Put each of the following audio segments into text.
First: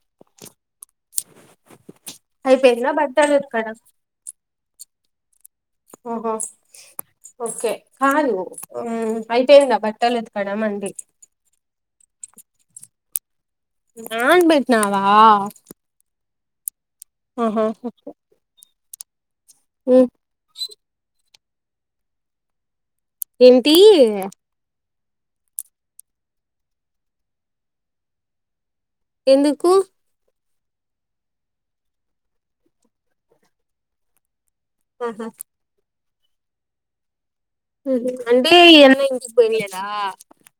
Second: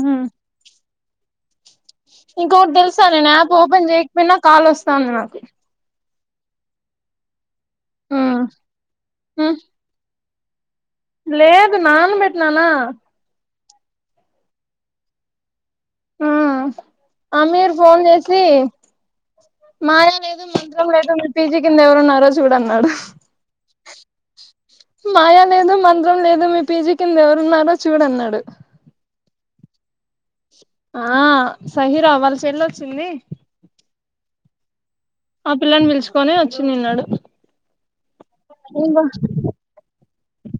ఆ ఇంకొకటి అయిపోయిందా తెలుసా నేను బట్టలు యాప్ ఉతకడం ఓపెన్ చేయకపోయినా కాల్ వస్ స్తాంది నాకు. ఓహో ఓకే కాదు హ్ అయిపోయిందా పట్టాలది. కడ మంది లేదు నానబెట్టినానా నాన్ బెట్నావా ఆ అమీర్ ఫోన్ చేసి మ్మ్ మాయా లేదు, మంత్రం లేదు [inaudible] పీజీ కింద ఎవరున్నారో చూడు అన్నాడు. ఏంటీ మాయా లేదు మంత్రం లేదు మీ పీజీ కింద ఎవరున్నారో చూడు అన్నాడు. ఎందుకు? ఆ సహీరా వాళ్ళ చెల్లోచ్చింది ఆహా ఆ పిల్లన్ పీల్చు కొనే వచ్చిదిన్నాడు తెలిదు అంటే ఈ అమ్మాయిని ఇంటికి పోయినియడా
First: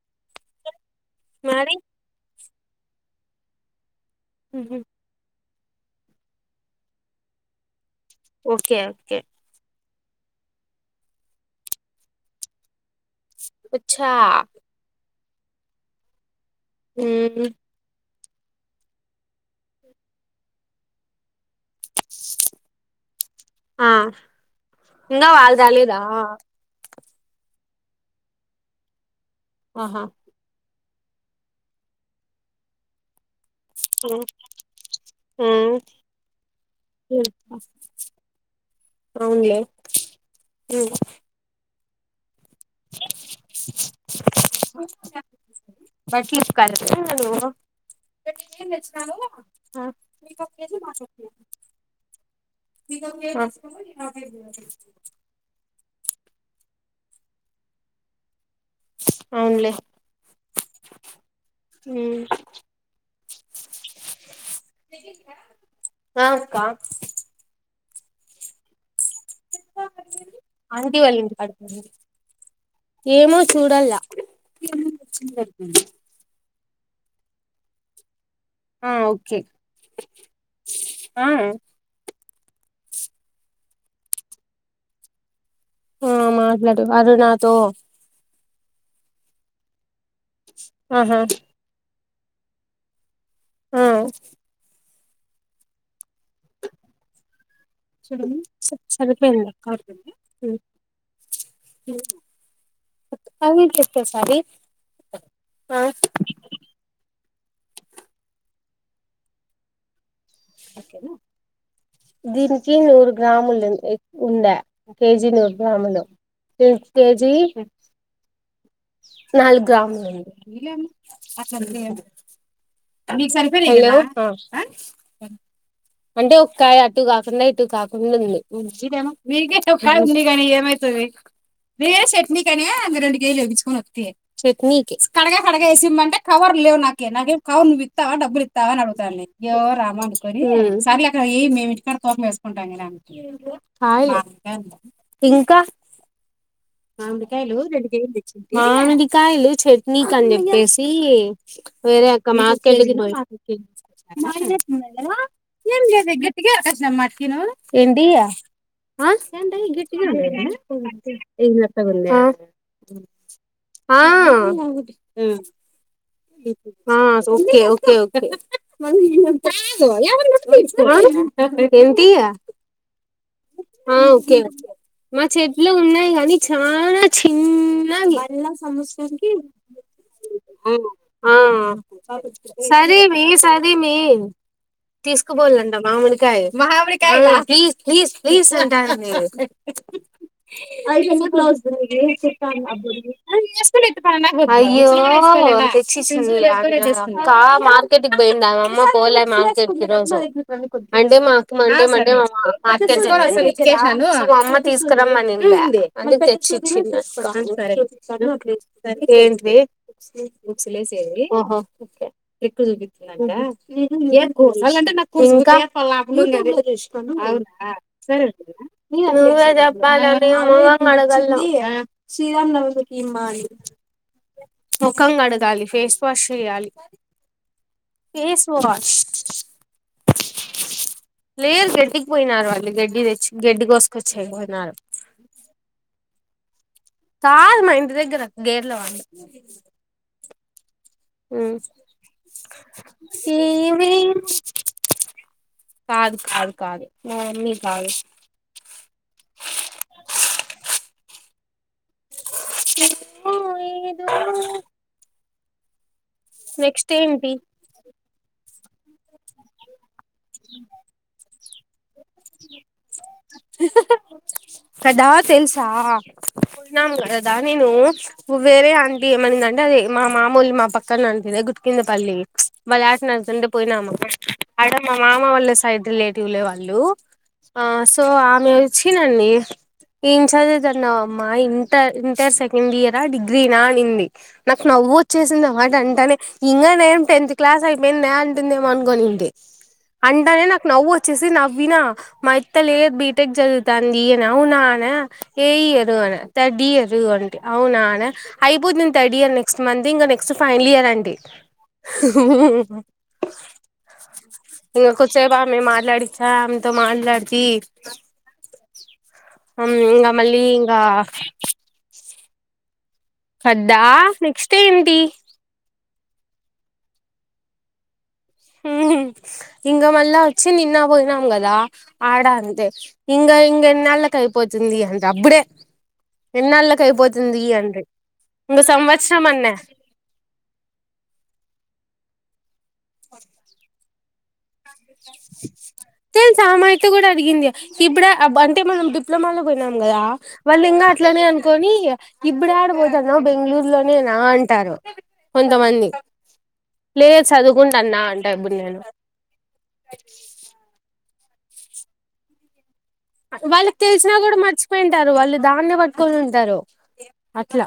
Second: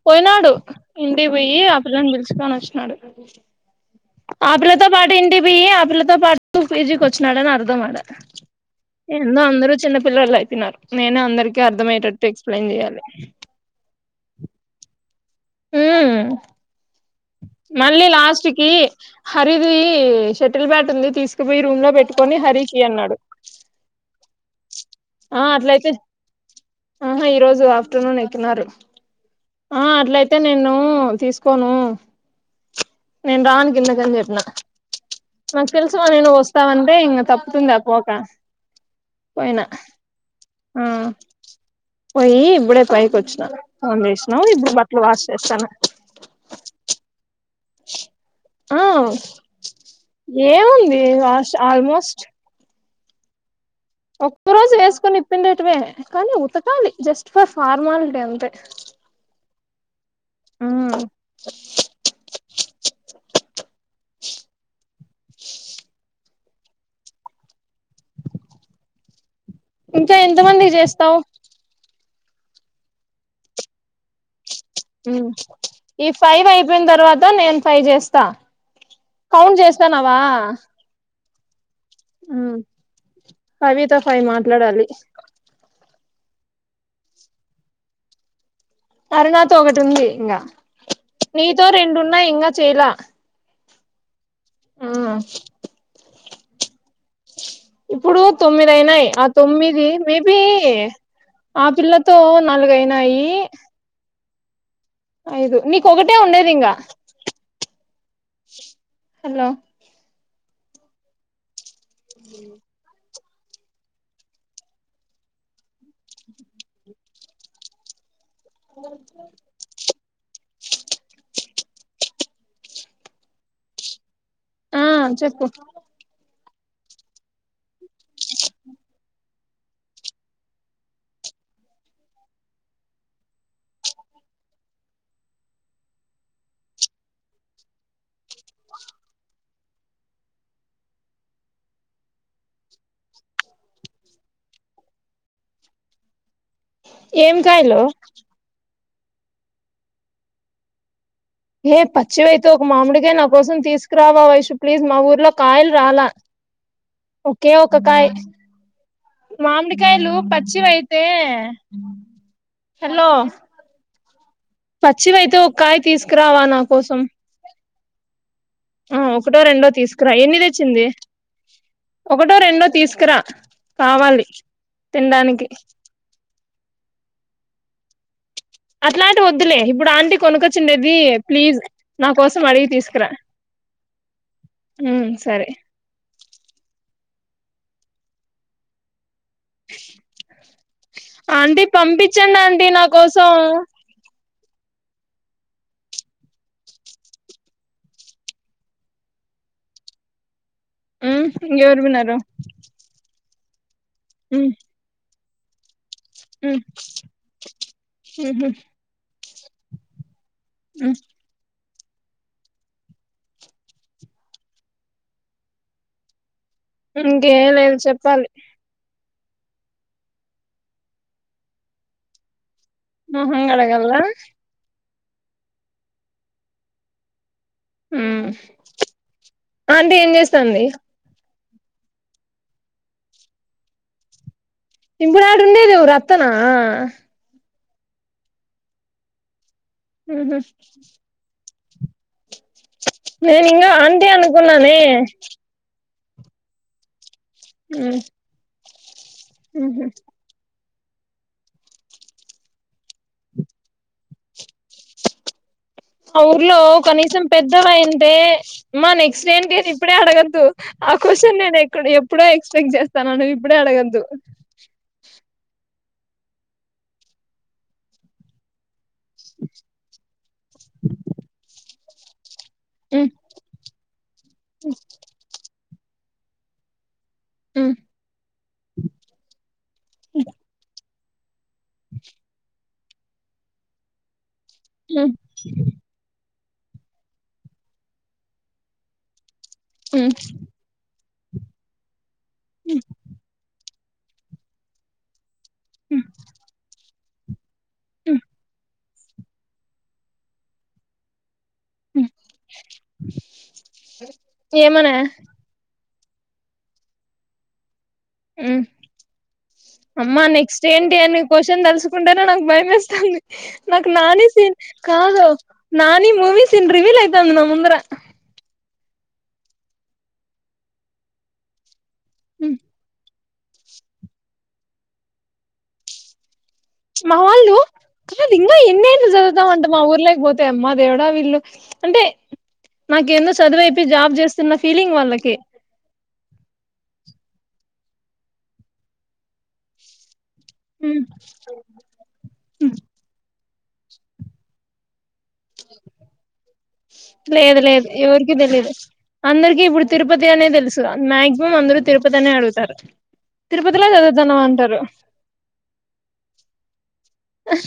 పోయినాడు ఇంటికీ పోయ్యి ఆ పిల్లన్ పిల్చుకొనో వచ్చినాడు ఆ పిల్ల ఉహు. తో పాటు ఇంటి పై ఆపిల్లతో పాటు పీజీకొచ్చినాడని అర్థం ఆడ ఓకే ఓకే ఏందో అందరూ చిన్న పిల్లలు అయిపోయిన్నారు నేనేందరికి అర్థమయ్యటట్టు ఎక్స్ప్లెయిన్ చేయాలి అచ్చా హు మ్మ్ మళ్ళీ లాస్ స్ట్ కి హరిది షటిల్ బ్యాట్ ఉంది తీస్ స్క పోయి రూమ్ లో పెట్టుకొని హరికియ్యన్నాడు ఇంకా వాళ్ళు రాలేదా ఆహా ఈ రోజు ఆఫ్టర్నూన్ ఎక్కినరు ఆ ఆహా అట్లైతే నేను ను తీసుకోను నేను రాను కిందకని చెప్పిన నాకు మ్మ్ తెలుసు మని నువ్వొస్తవంటే ఇంగ తప్పుతుంది ఆ పోక అవునులే పోయినా ఆ మ్మ్ పోయ్యి ఇప్పుడే పైకి వచ్చినా ఫోన్ చేసినావ్ ఇప్పుడు బట్టలు వాష్ చేస్తన చ్చ ఏముంది వాష్ ఆల్మోస్ట్ మీ మా ఆ ఒక్క రోజు వేసుకొని ఇప్పిండేటివే కానీ ఉతకాలి జస్ స్ట్ ఫార్మాలిటీ అంతె అవునులే హు ఆ కా ఇంకా ఎంత మందికి ఆంటీ చేస్తావు వాళ్ళ ఇంటి కాడికి ఏమో చూడల్లా ఉ ఈ ఫై వై పోయిన తర్వాత నేను ఫ్రై చేస్తా ఆ ఓకే కౌంట్ చేస్తానావా ఆ ఆ కవితో ఫవి మాట్లాడాలి ఆ మాట్లాడు అరుణతో అరునాత ఒకటి ఉంది ఆహా నీతో రెండున్న ఎంకా చేయలా ఆ ఆ ఇప్పుడు తొమ్మిది అయినాయి ఆ సరిపోయింది తొమ్మిది మేబి ఆ పిల్లతో నాలుగయినాయి అవి చెప్పేసారి అఐదు ఆ నీక ఒకటే ఉండేది ఇంకా హలో ఓకేనా దీినకఊరు గ్రాములు ఉండ కేజీ నూరు గ్రాములు కేజీ నాలుగు గ్రాములు ఉడి ఇ అ సంత న సరిపో ఓ ఆ చెప్పు అంటే ఒకకాయ అటు కాకుండా ఇటు కాకుండా ఉల్ంచిీరేనా మీక చ చట్నీ కాని ఏమవుతుంది నవే చట్నీ కాని అ రెండు కేజీలు వేయించుకొని వస్తా చట్నీ కడగా కడగ వేసి ఇమ్మంటే కవర్ లేవు నాకే నాకేం కవర్ నువ్వు ఇస్తావా డబ్బులు ఇస్తావా అని అడుతా ఏవో రామ అనుకోని సర అక్కడ ఏ మేము ఇకాడ తోప వేసుకుంటాంలా ఇంకా ఏం మామిడికాయలు కాయలు రెండు కేజి మావిడి కాయలు చట్నీక అని చెప్పేసి ఏ వేరే అక్క మా పచ్చివైతే ఒక మామిడికాయ నా కోసం తీసుకురావా వైషు ప్లీజ్ మా ఊర్లో [unintelligible] కాయలు రాలా ఒకే ఒక ఏంటి కాయ మామిడికాయలు పచ్చివైతే [inaudible] ఆా పచ్చివి అయితే ఒక కాయ తీసుకు ఆ ఓకే ఓ కే ఒకే ఆ ఒకటో రెండో తీసుకురా ఎన్ని తెచ్చింది ఏంటి ఒకటో రెండో తీసుకురా కావాలి ఓకే మా తినడానికి చెట్లో ఉన్నాయి కాని చాలా చిన్న అ అట్లాంటి వద్దులే ఇప్పుడు ఆంటీ కొనుకొచ్చిండేది ఆ ప్లీజ్ నా కోసం అడిగి సరే తీసుకురా మే సరే మే ఉమ్ సరే తీసుకుపోవాలంట మామ ని కాయ్ మామిడికాయలా ప్లీజ్ ప్లీజ్ ప్లీజ్ అంటాంది [inaudible] అయ్యో ఆంటీ పంపించండి ఆంటీ నా కోసం కా మార్కెట్ కి పోయిందామె అమ్మ పోలే మార్కెట్ కి ఈ రోజు అంటే ఉమ్ మాకు ఇంకెవరు మండే మండే ఉన్నారు [inaudible] టోనసలీ [inaudible] ఉమ్ అమ్మ తీసుకురమ్మని టుంది అందుకు తెచ్చి ఉమ్ ఇచ్చింది ఉహు అక్క [inaudible] వే ఉమ్ ఓహో ఇంకా ఇంకేం అవునా లేదు చెప్పాలి సరే అ నువ్వే చెప్పాలి నేను మొఖం కడగాల మొహం కడగాల్ల ముఖం కడు ద్దాలి ఫేస్ వాష్ చెయ్యాలి ఆంటీ ఏం చేస్తాంది లేరు గెడ్డికి పోయినారు వాళ్ళు గెడ్డి తెచ్చి గెడ్డి కోసుకొచ్చేకి పోయి ఇప్పుడు ఆడుండేది ఎవరు అత్తనా ఆ కాదు మా ఇంటి దగ్గర గేర్లవాని ఊహూ ఉమ్ నేను ఇంకా ఆంటీ అనుకున్నానేే కాదు కాదు కాదు మా మమ్మీ కాదు ఉమ్ ఉహు ఓ ఏదో [inaudible] ఆ ఊర్లో నెక్స్ట్ కనీసం ఏంటి పెద్దవయుంటే మ్మా నెక్స్ట్ ఏంటి అని ఇప్పుడే అడగద్దు ఆ క్వషన్ నేను ఎక్కడ ఎప్పుడో ఎక్స్ పెక్ట్ చేస్తానా నువ్విప్పుడే అడగొద్దు తెల్సా పొయినాం గదా దా నేను వేరే అన్ డి ఏమనిందంటే అది మా మామూలు మా పక్కన ఆంటీ దే గుట్ట కింద పల్లీక్స్ వాళ్ళు యాట ఉమ్ నరుకుతుంటే పోయినాము ఆడ మా మామ వాళ్ళ సైడ్ రిలేటివ్లే వాళ్ళు ఆ ఉమ్ సో ఆమె వచ్చిదండి ఇన్ఛార్జ ఏదన్నా mind inter inter second year ఆ డిగ్రీనా అనింది నాకు నవ్వు ఉమ్ వచ్చేసింది ఆ మాట అంటానే ఇంగ నేేను టెన్త్ క్లాస్ అయిపోయిందా అంటుంది అనుకోనూంటి ఉమ్ అంటనేే నాకు నవ్వు వచ్చేసి నవ్వినా మా ఇత్తలే బీటెక్ జదువు తంది అని అవునానా ఏ ఇయర్ ఉమ్ అన్నా ధర్డ్ ఇయర్ ఇదుగో అంటి అవునానే ఉమ్ అయిపోద థడ్ ఇయర్ నెక్స్ట్ మంత్ ఇంకా నెక్స్ట్ ఫైనల్ ఇయర్ అండి ఉమ్ ఉహుహుహు ఏమనా మాట్లాడిచ్చా అమెతో మాట్లాడితే ఇంకా అమ్మా మళ్ళీ నెక్స్ట్ ఇంకా ఏంటి అని క్వశ్చన్ తెలుసుకుంటానే నాకు భయం వేస్త కదా నాకు నాని సే నెక్స్ట్ ఏంటి కాదు నాని మూవీస్న్ రివీల్ యవుతా అంది నా ముందర ఇంగ మళ్ళ వచ్చి నిన్న పోయినాం కదా ఆడ అంతే హింగ హింగ నల్ కైపోతే వస్తుంది అంటే అప్పుడే ఎన్నాళ్ళకి మా అయిపోతుంది వాళ్ళు అండ్రి అది ఇంకా ఇంగ ఎన్నియిలు సంవత్సరం చదువుతావు అన్నా అంట మా ఊర్ లేకపోతే అమ్మా దేవుడా వీళ్ళు అంటే నాకేందుో చదువే ఇ జాబ్ జె చిన్న ఫీలింగ్ వాళ్ళకి సామాయత కూడా అడిగింది ఇప్పుడ అంటే మనం డిప్లొమాలో పోయినాం కదా వాళ్ళు ఇంకా అట్లనే అనుకని ఇబ్ప్పుడే ఆడపోతారున్నా్ బెంగళూరు ఇలోనే నా అంటారు కొంతమంది లేదు చదువుకుంట లేదు అన్నా ఎవరికి అంటాప్పుడు తెలీదు నేను అందరికి ఇప్పుడు తిరుపతి అనే తెలుసురాను మా్యాక్సిమం అందరూ తిరుపతి అనే అడుగుతారు వాళ్ళకి తిరుపతిలో తెలిసినా కూడా చదువుతాన్నావ్ అంటారు మర్చిపోయింటారు వాళ్ళు దాన్ని పట్టుకొని ఉంటారు అట్లా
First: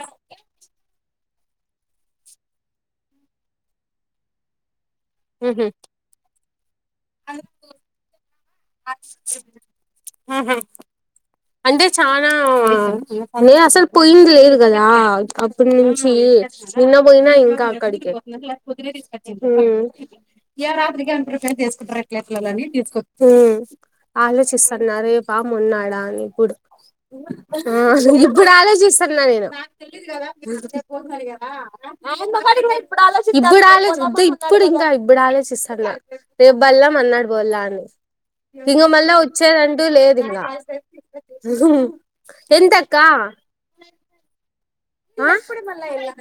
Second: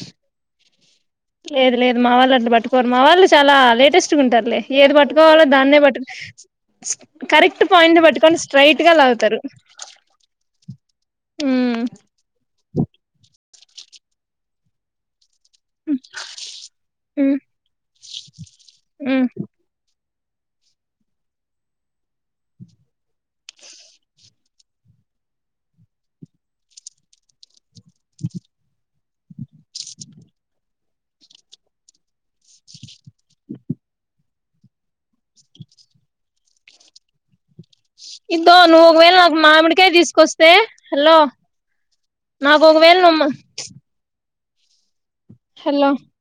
లేదు లేదు మా వాళ్ళు అంటని పట్టుకోరు మా వాళ్ళు చాలా లేటెస్ట్గా ఉంటారులే ఏది పట్టుకోవాలో ఉహు దాన్నే పట్టుకో కరెక్ట్ పాయింట్ బట్టుకని స్ట్రైట్ గా లావుతారు అంటే చనా నేే అసలు పోయింగ్లేరు కదా ఇప్పుడు నుంచి నిన్న పోయినా ఉమ్ ఇంకా అక్కడికి ఉమ్ ఏ రాత్రకి ఏ ప్రిపేర్సుకుంటారుల ఆలోచిస్తున్నే బా మొన్నాడా అని కుప్పుడు ఆ ఇప్పుడు ఆలోచిస్తున్నా నేను పోసరిగదా ఇప్పుడు ఇప్పుడుాల ఇప్పుడు ఇంకా ఇబ్ప్పుడు ఆలోచిస్తున్నా రేపు బల్లం మ అన్నాడు బలా అని ఇదో ఇంగ నువ్వు మళ్ళా ఒకవేళ నాకు మామిడికాయ తీసుకొస్తే అలా ఎంత అక్క నువ్వు ఆ కూడాడ మళ్ళ హలో ఎ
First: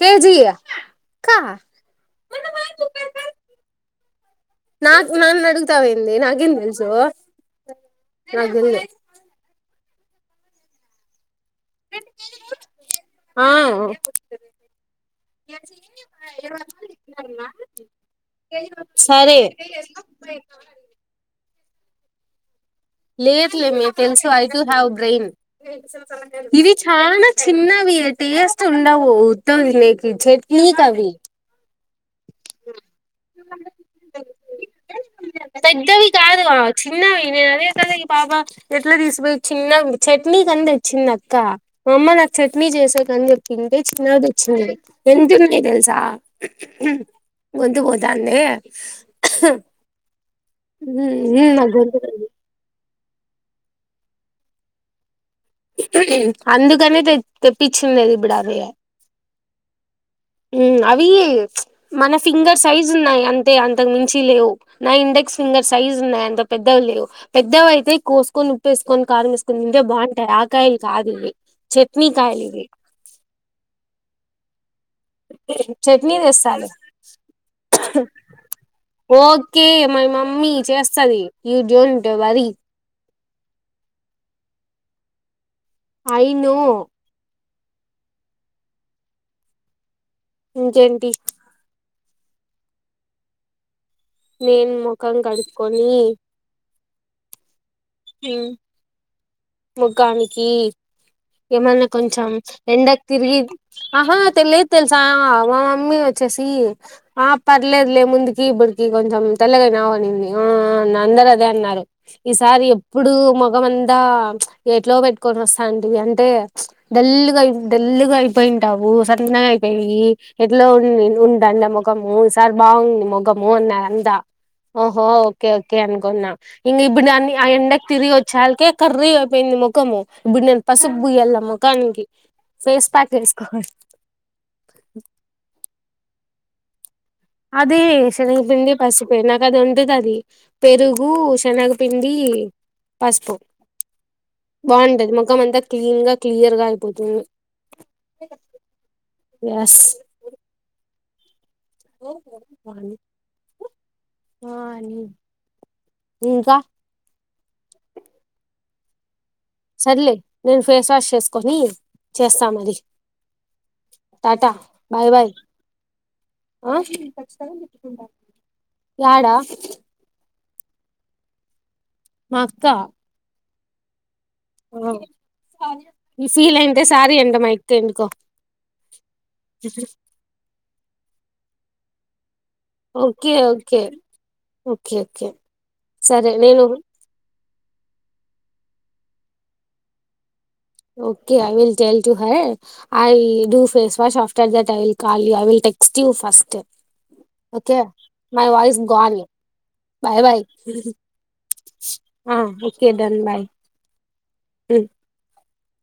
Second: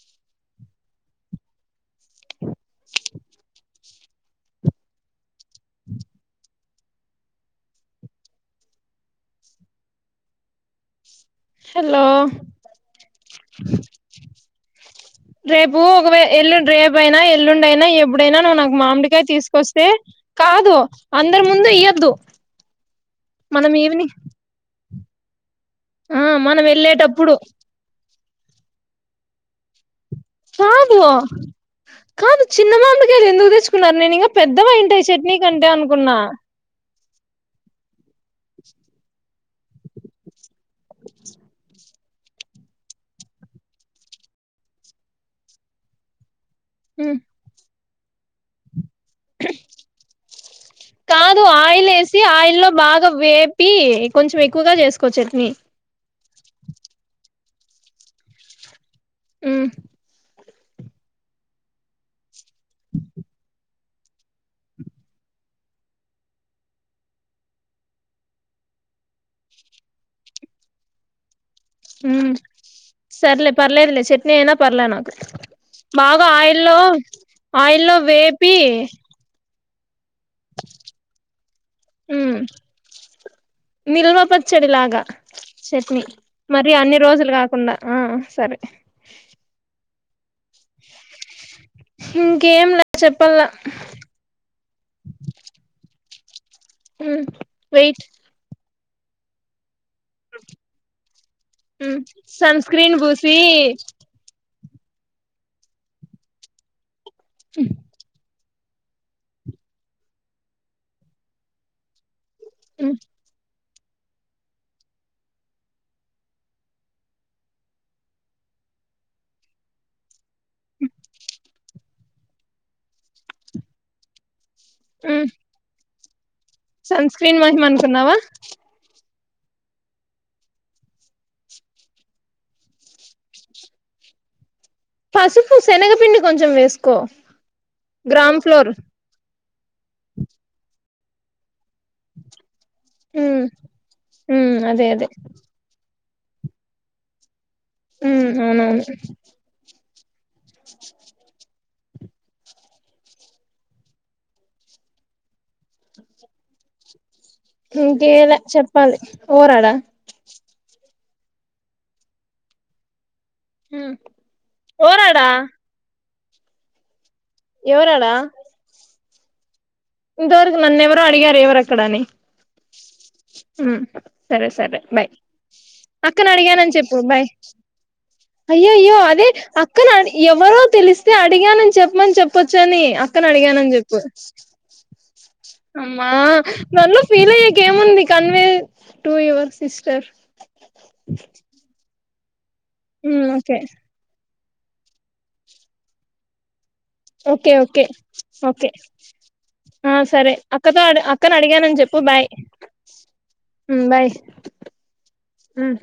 కేజయ కా నా నా అడుగుతాయింది నాకేం తెలుసు అ నాగంద హలో ఆ రేపు ఒకే ఎల్లు రేపుయినా ఎల్లుండి అయినా ఎప్పుడైనా నువ్వు నాకు మామిడికాయ సరే తీసుకొస్తే కాదు అందరు ముందు ఎద్దు లేయత్లే మీ తెల్సు ఆయతు హదు బ్రెన్ ఆ మనం ఇవి చాలా వెళ్ళేటప్పుడు చిన్నవి అ టేస్ట్ ఉండవు ఊద్ద ఇ చెట్ కాదు కవి కాదు చిన్న మామిమకి అది ఎందుకు తెచ్చుకున్నారు నేను ఇంకా పెద్దవ ఇంటాయి చట్నీ కంటే పెద్దవి అనుకున్నా కాదు చిన్నవి నేను అదే కదా ఈ పాప ఎట్లా తీసిపోయి చిన్న చట్నీ కంద వచ్చిందిక్క మా అమ్మ నాకు చట్నీ చేసేకని చెప్పింది చిన్నది వచ్చింది ఎంతన్నాయి తెలుసా వతు బ దాన్నే కాదు నా ఆయిల్ గొంతు వేసి ఆయిల్ లో బాగా వేపి కొంచెం ఎక్కువగా చేసుకోవచ్చు అందుకనే తెప్పించింది అది ఇప్పుడు అవియ్య ఆ అవి మన ఫింగర్ సైజ్ ఉన్నాయి అంతే అంతే ఇంతకు మించి లేవు నా ఇండెక్స్ ఫింగర్ సైజ్ ఉన్నాయి అంత పెద్దవి లేవు పెద్దవి అయితే కోసుకొని ఉప్పుేసుకొని కారం వేసుకొని నింటే బాగుంటాయి ఆకాయలు కాదు చట్నీ హ కాయలు ఇవి సర్లే పర్లేదలే చెట్ నేనా పర్లే నాకు చట్నీ బాగా తెస్తాలే ఆయిల్లో ఆయిల్లో వేపి కే ఎమఐమా మమ్ చేస్తుది డోట్ వరి నిల్మపచ్చడిలాగా చట్నీ ఐ నో మరి అన్ని రోజులు కాదు కుండా ఆ సరే జంటి ఇంకేం లే చెప్పావ నేన్ ముఖం కడుక్కోని మ్ ఉమ్. ముఖానికి ఏమన్నా ఉమ్ కొంచెం సన్ స్క్రీన్ ఎండకు పూసి తిరిగి ఆహా తెలిద్. తెలుసా మా మమ్మీ వచ్చేసి ఆ పర్లేద్ లే ముందు ఇ బడికి కొంచెం తెల్లగయి నవ్ అని ఒ అందరు అదే అన్నారు ఈసారి ఉమ్ ఇప్పుడు మా మొఖామంతా ఎట్లో పెట్టుకొని వస్తాంది అంతె డల్లుగా డల్లుగా అయిపోయింటావు సన్నగా అయిపోయి ఎట్లో ఉ ఉంటండి మొఖము ఈసారి బాగుంది మొఖము అన్నఅంతా ఓహో ఉమ్ ఓకే ఓకే అం కొన్న ఇన్ని సన్ ఇప్పుదాన్ని స్క్రీన్ మహిమ అయివుండె అనుకున్నావా తిరిగోచ్చాల్కె కర్రేగ. పోయింది ముఖము ఇప్పుడు నేను పసుపు బుయ్యళ ముఖానికి ఫేస్ ప్యాక్ వేసుకోవాలి. పసుపు, సెనగపిండి. కొంచెం వేసుకో. అదే గ్రామ్ సేనగ ఫ్లోర్ పిండి పసుపే నాక్ ఆహ్ ఉండది అది పెరుగు శనగ పిండీ పసుపు ఉమ్ ఉమ్ అదే అదే బాగుంటది ముఖం అంతా క్లీన్ గా. క్లియర్ గా అయిపోతుంది. ఉమ్ అవునవును. ఎస్ [inaudible] వాణి వాణి. ఇంకా. ఇంక్కేలా చెప్పాలి. ఓరాడా సర్లే లిఫ్ట్. ఫేస్ వాష్ చేసుకొని చేస్తాం అది. ఉమ్ పోరాడా. ఆహ్. స్థలం పెట్టుకుంట. యాడా. ఇదివరకు నన్నెవరో అడిగారు ఎవరాది. మా అక్క. ఉమ్. సరే సరే బాయ్ ఈ అక్కను ఫీల్ అడిగానని అంటే చెప్పు సారీ బాయ్. అంట మా అక్క ఎందుకో అయ్యో అయ్యో అదే అక్కను అడిగి ఎవరో తెలిస్తే అడిగానని చెప్పమని చెప్పు. కుచ్చోని అక్కను ఓకే అడిగానని ఓకే చెప్పు. ఓకే ఓకే అమ్మ సరే నేను నన్ను పిల్. ఇయడానికి ఏముంది convey to your sister. Okay I will tell. చు high. I um okay do face wash of that I call you. I will text you first. Okay okay my okay voice gone ah bye సరే bye అక్కతో ఆహ్ అక్కను అడిగానని చెప్పు bye okay done bye um bye. ఉమ్.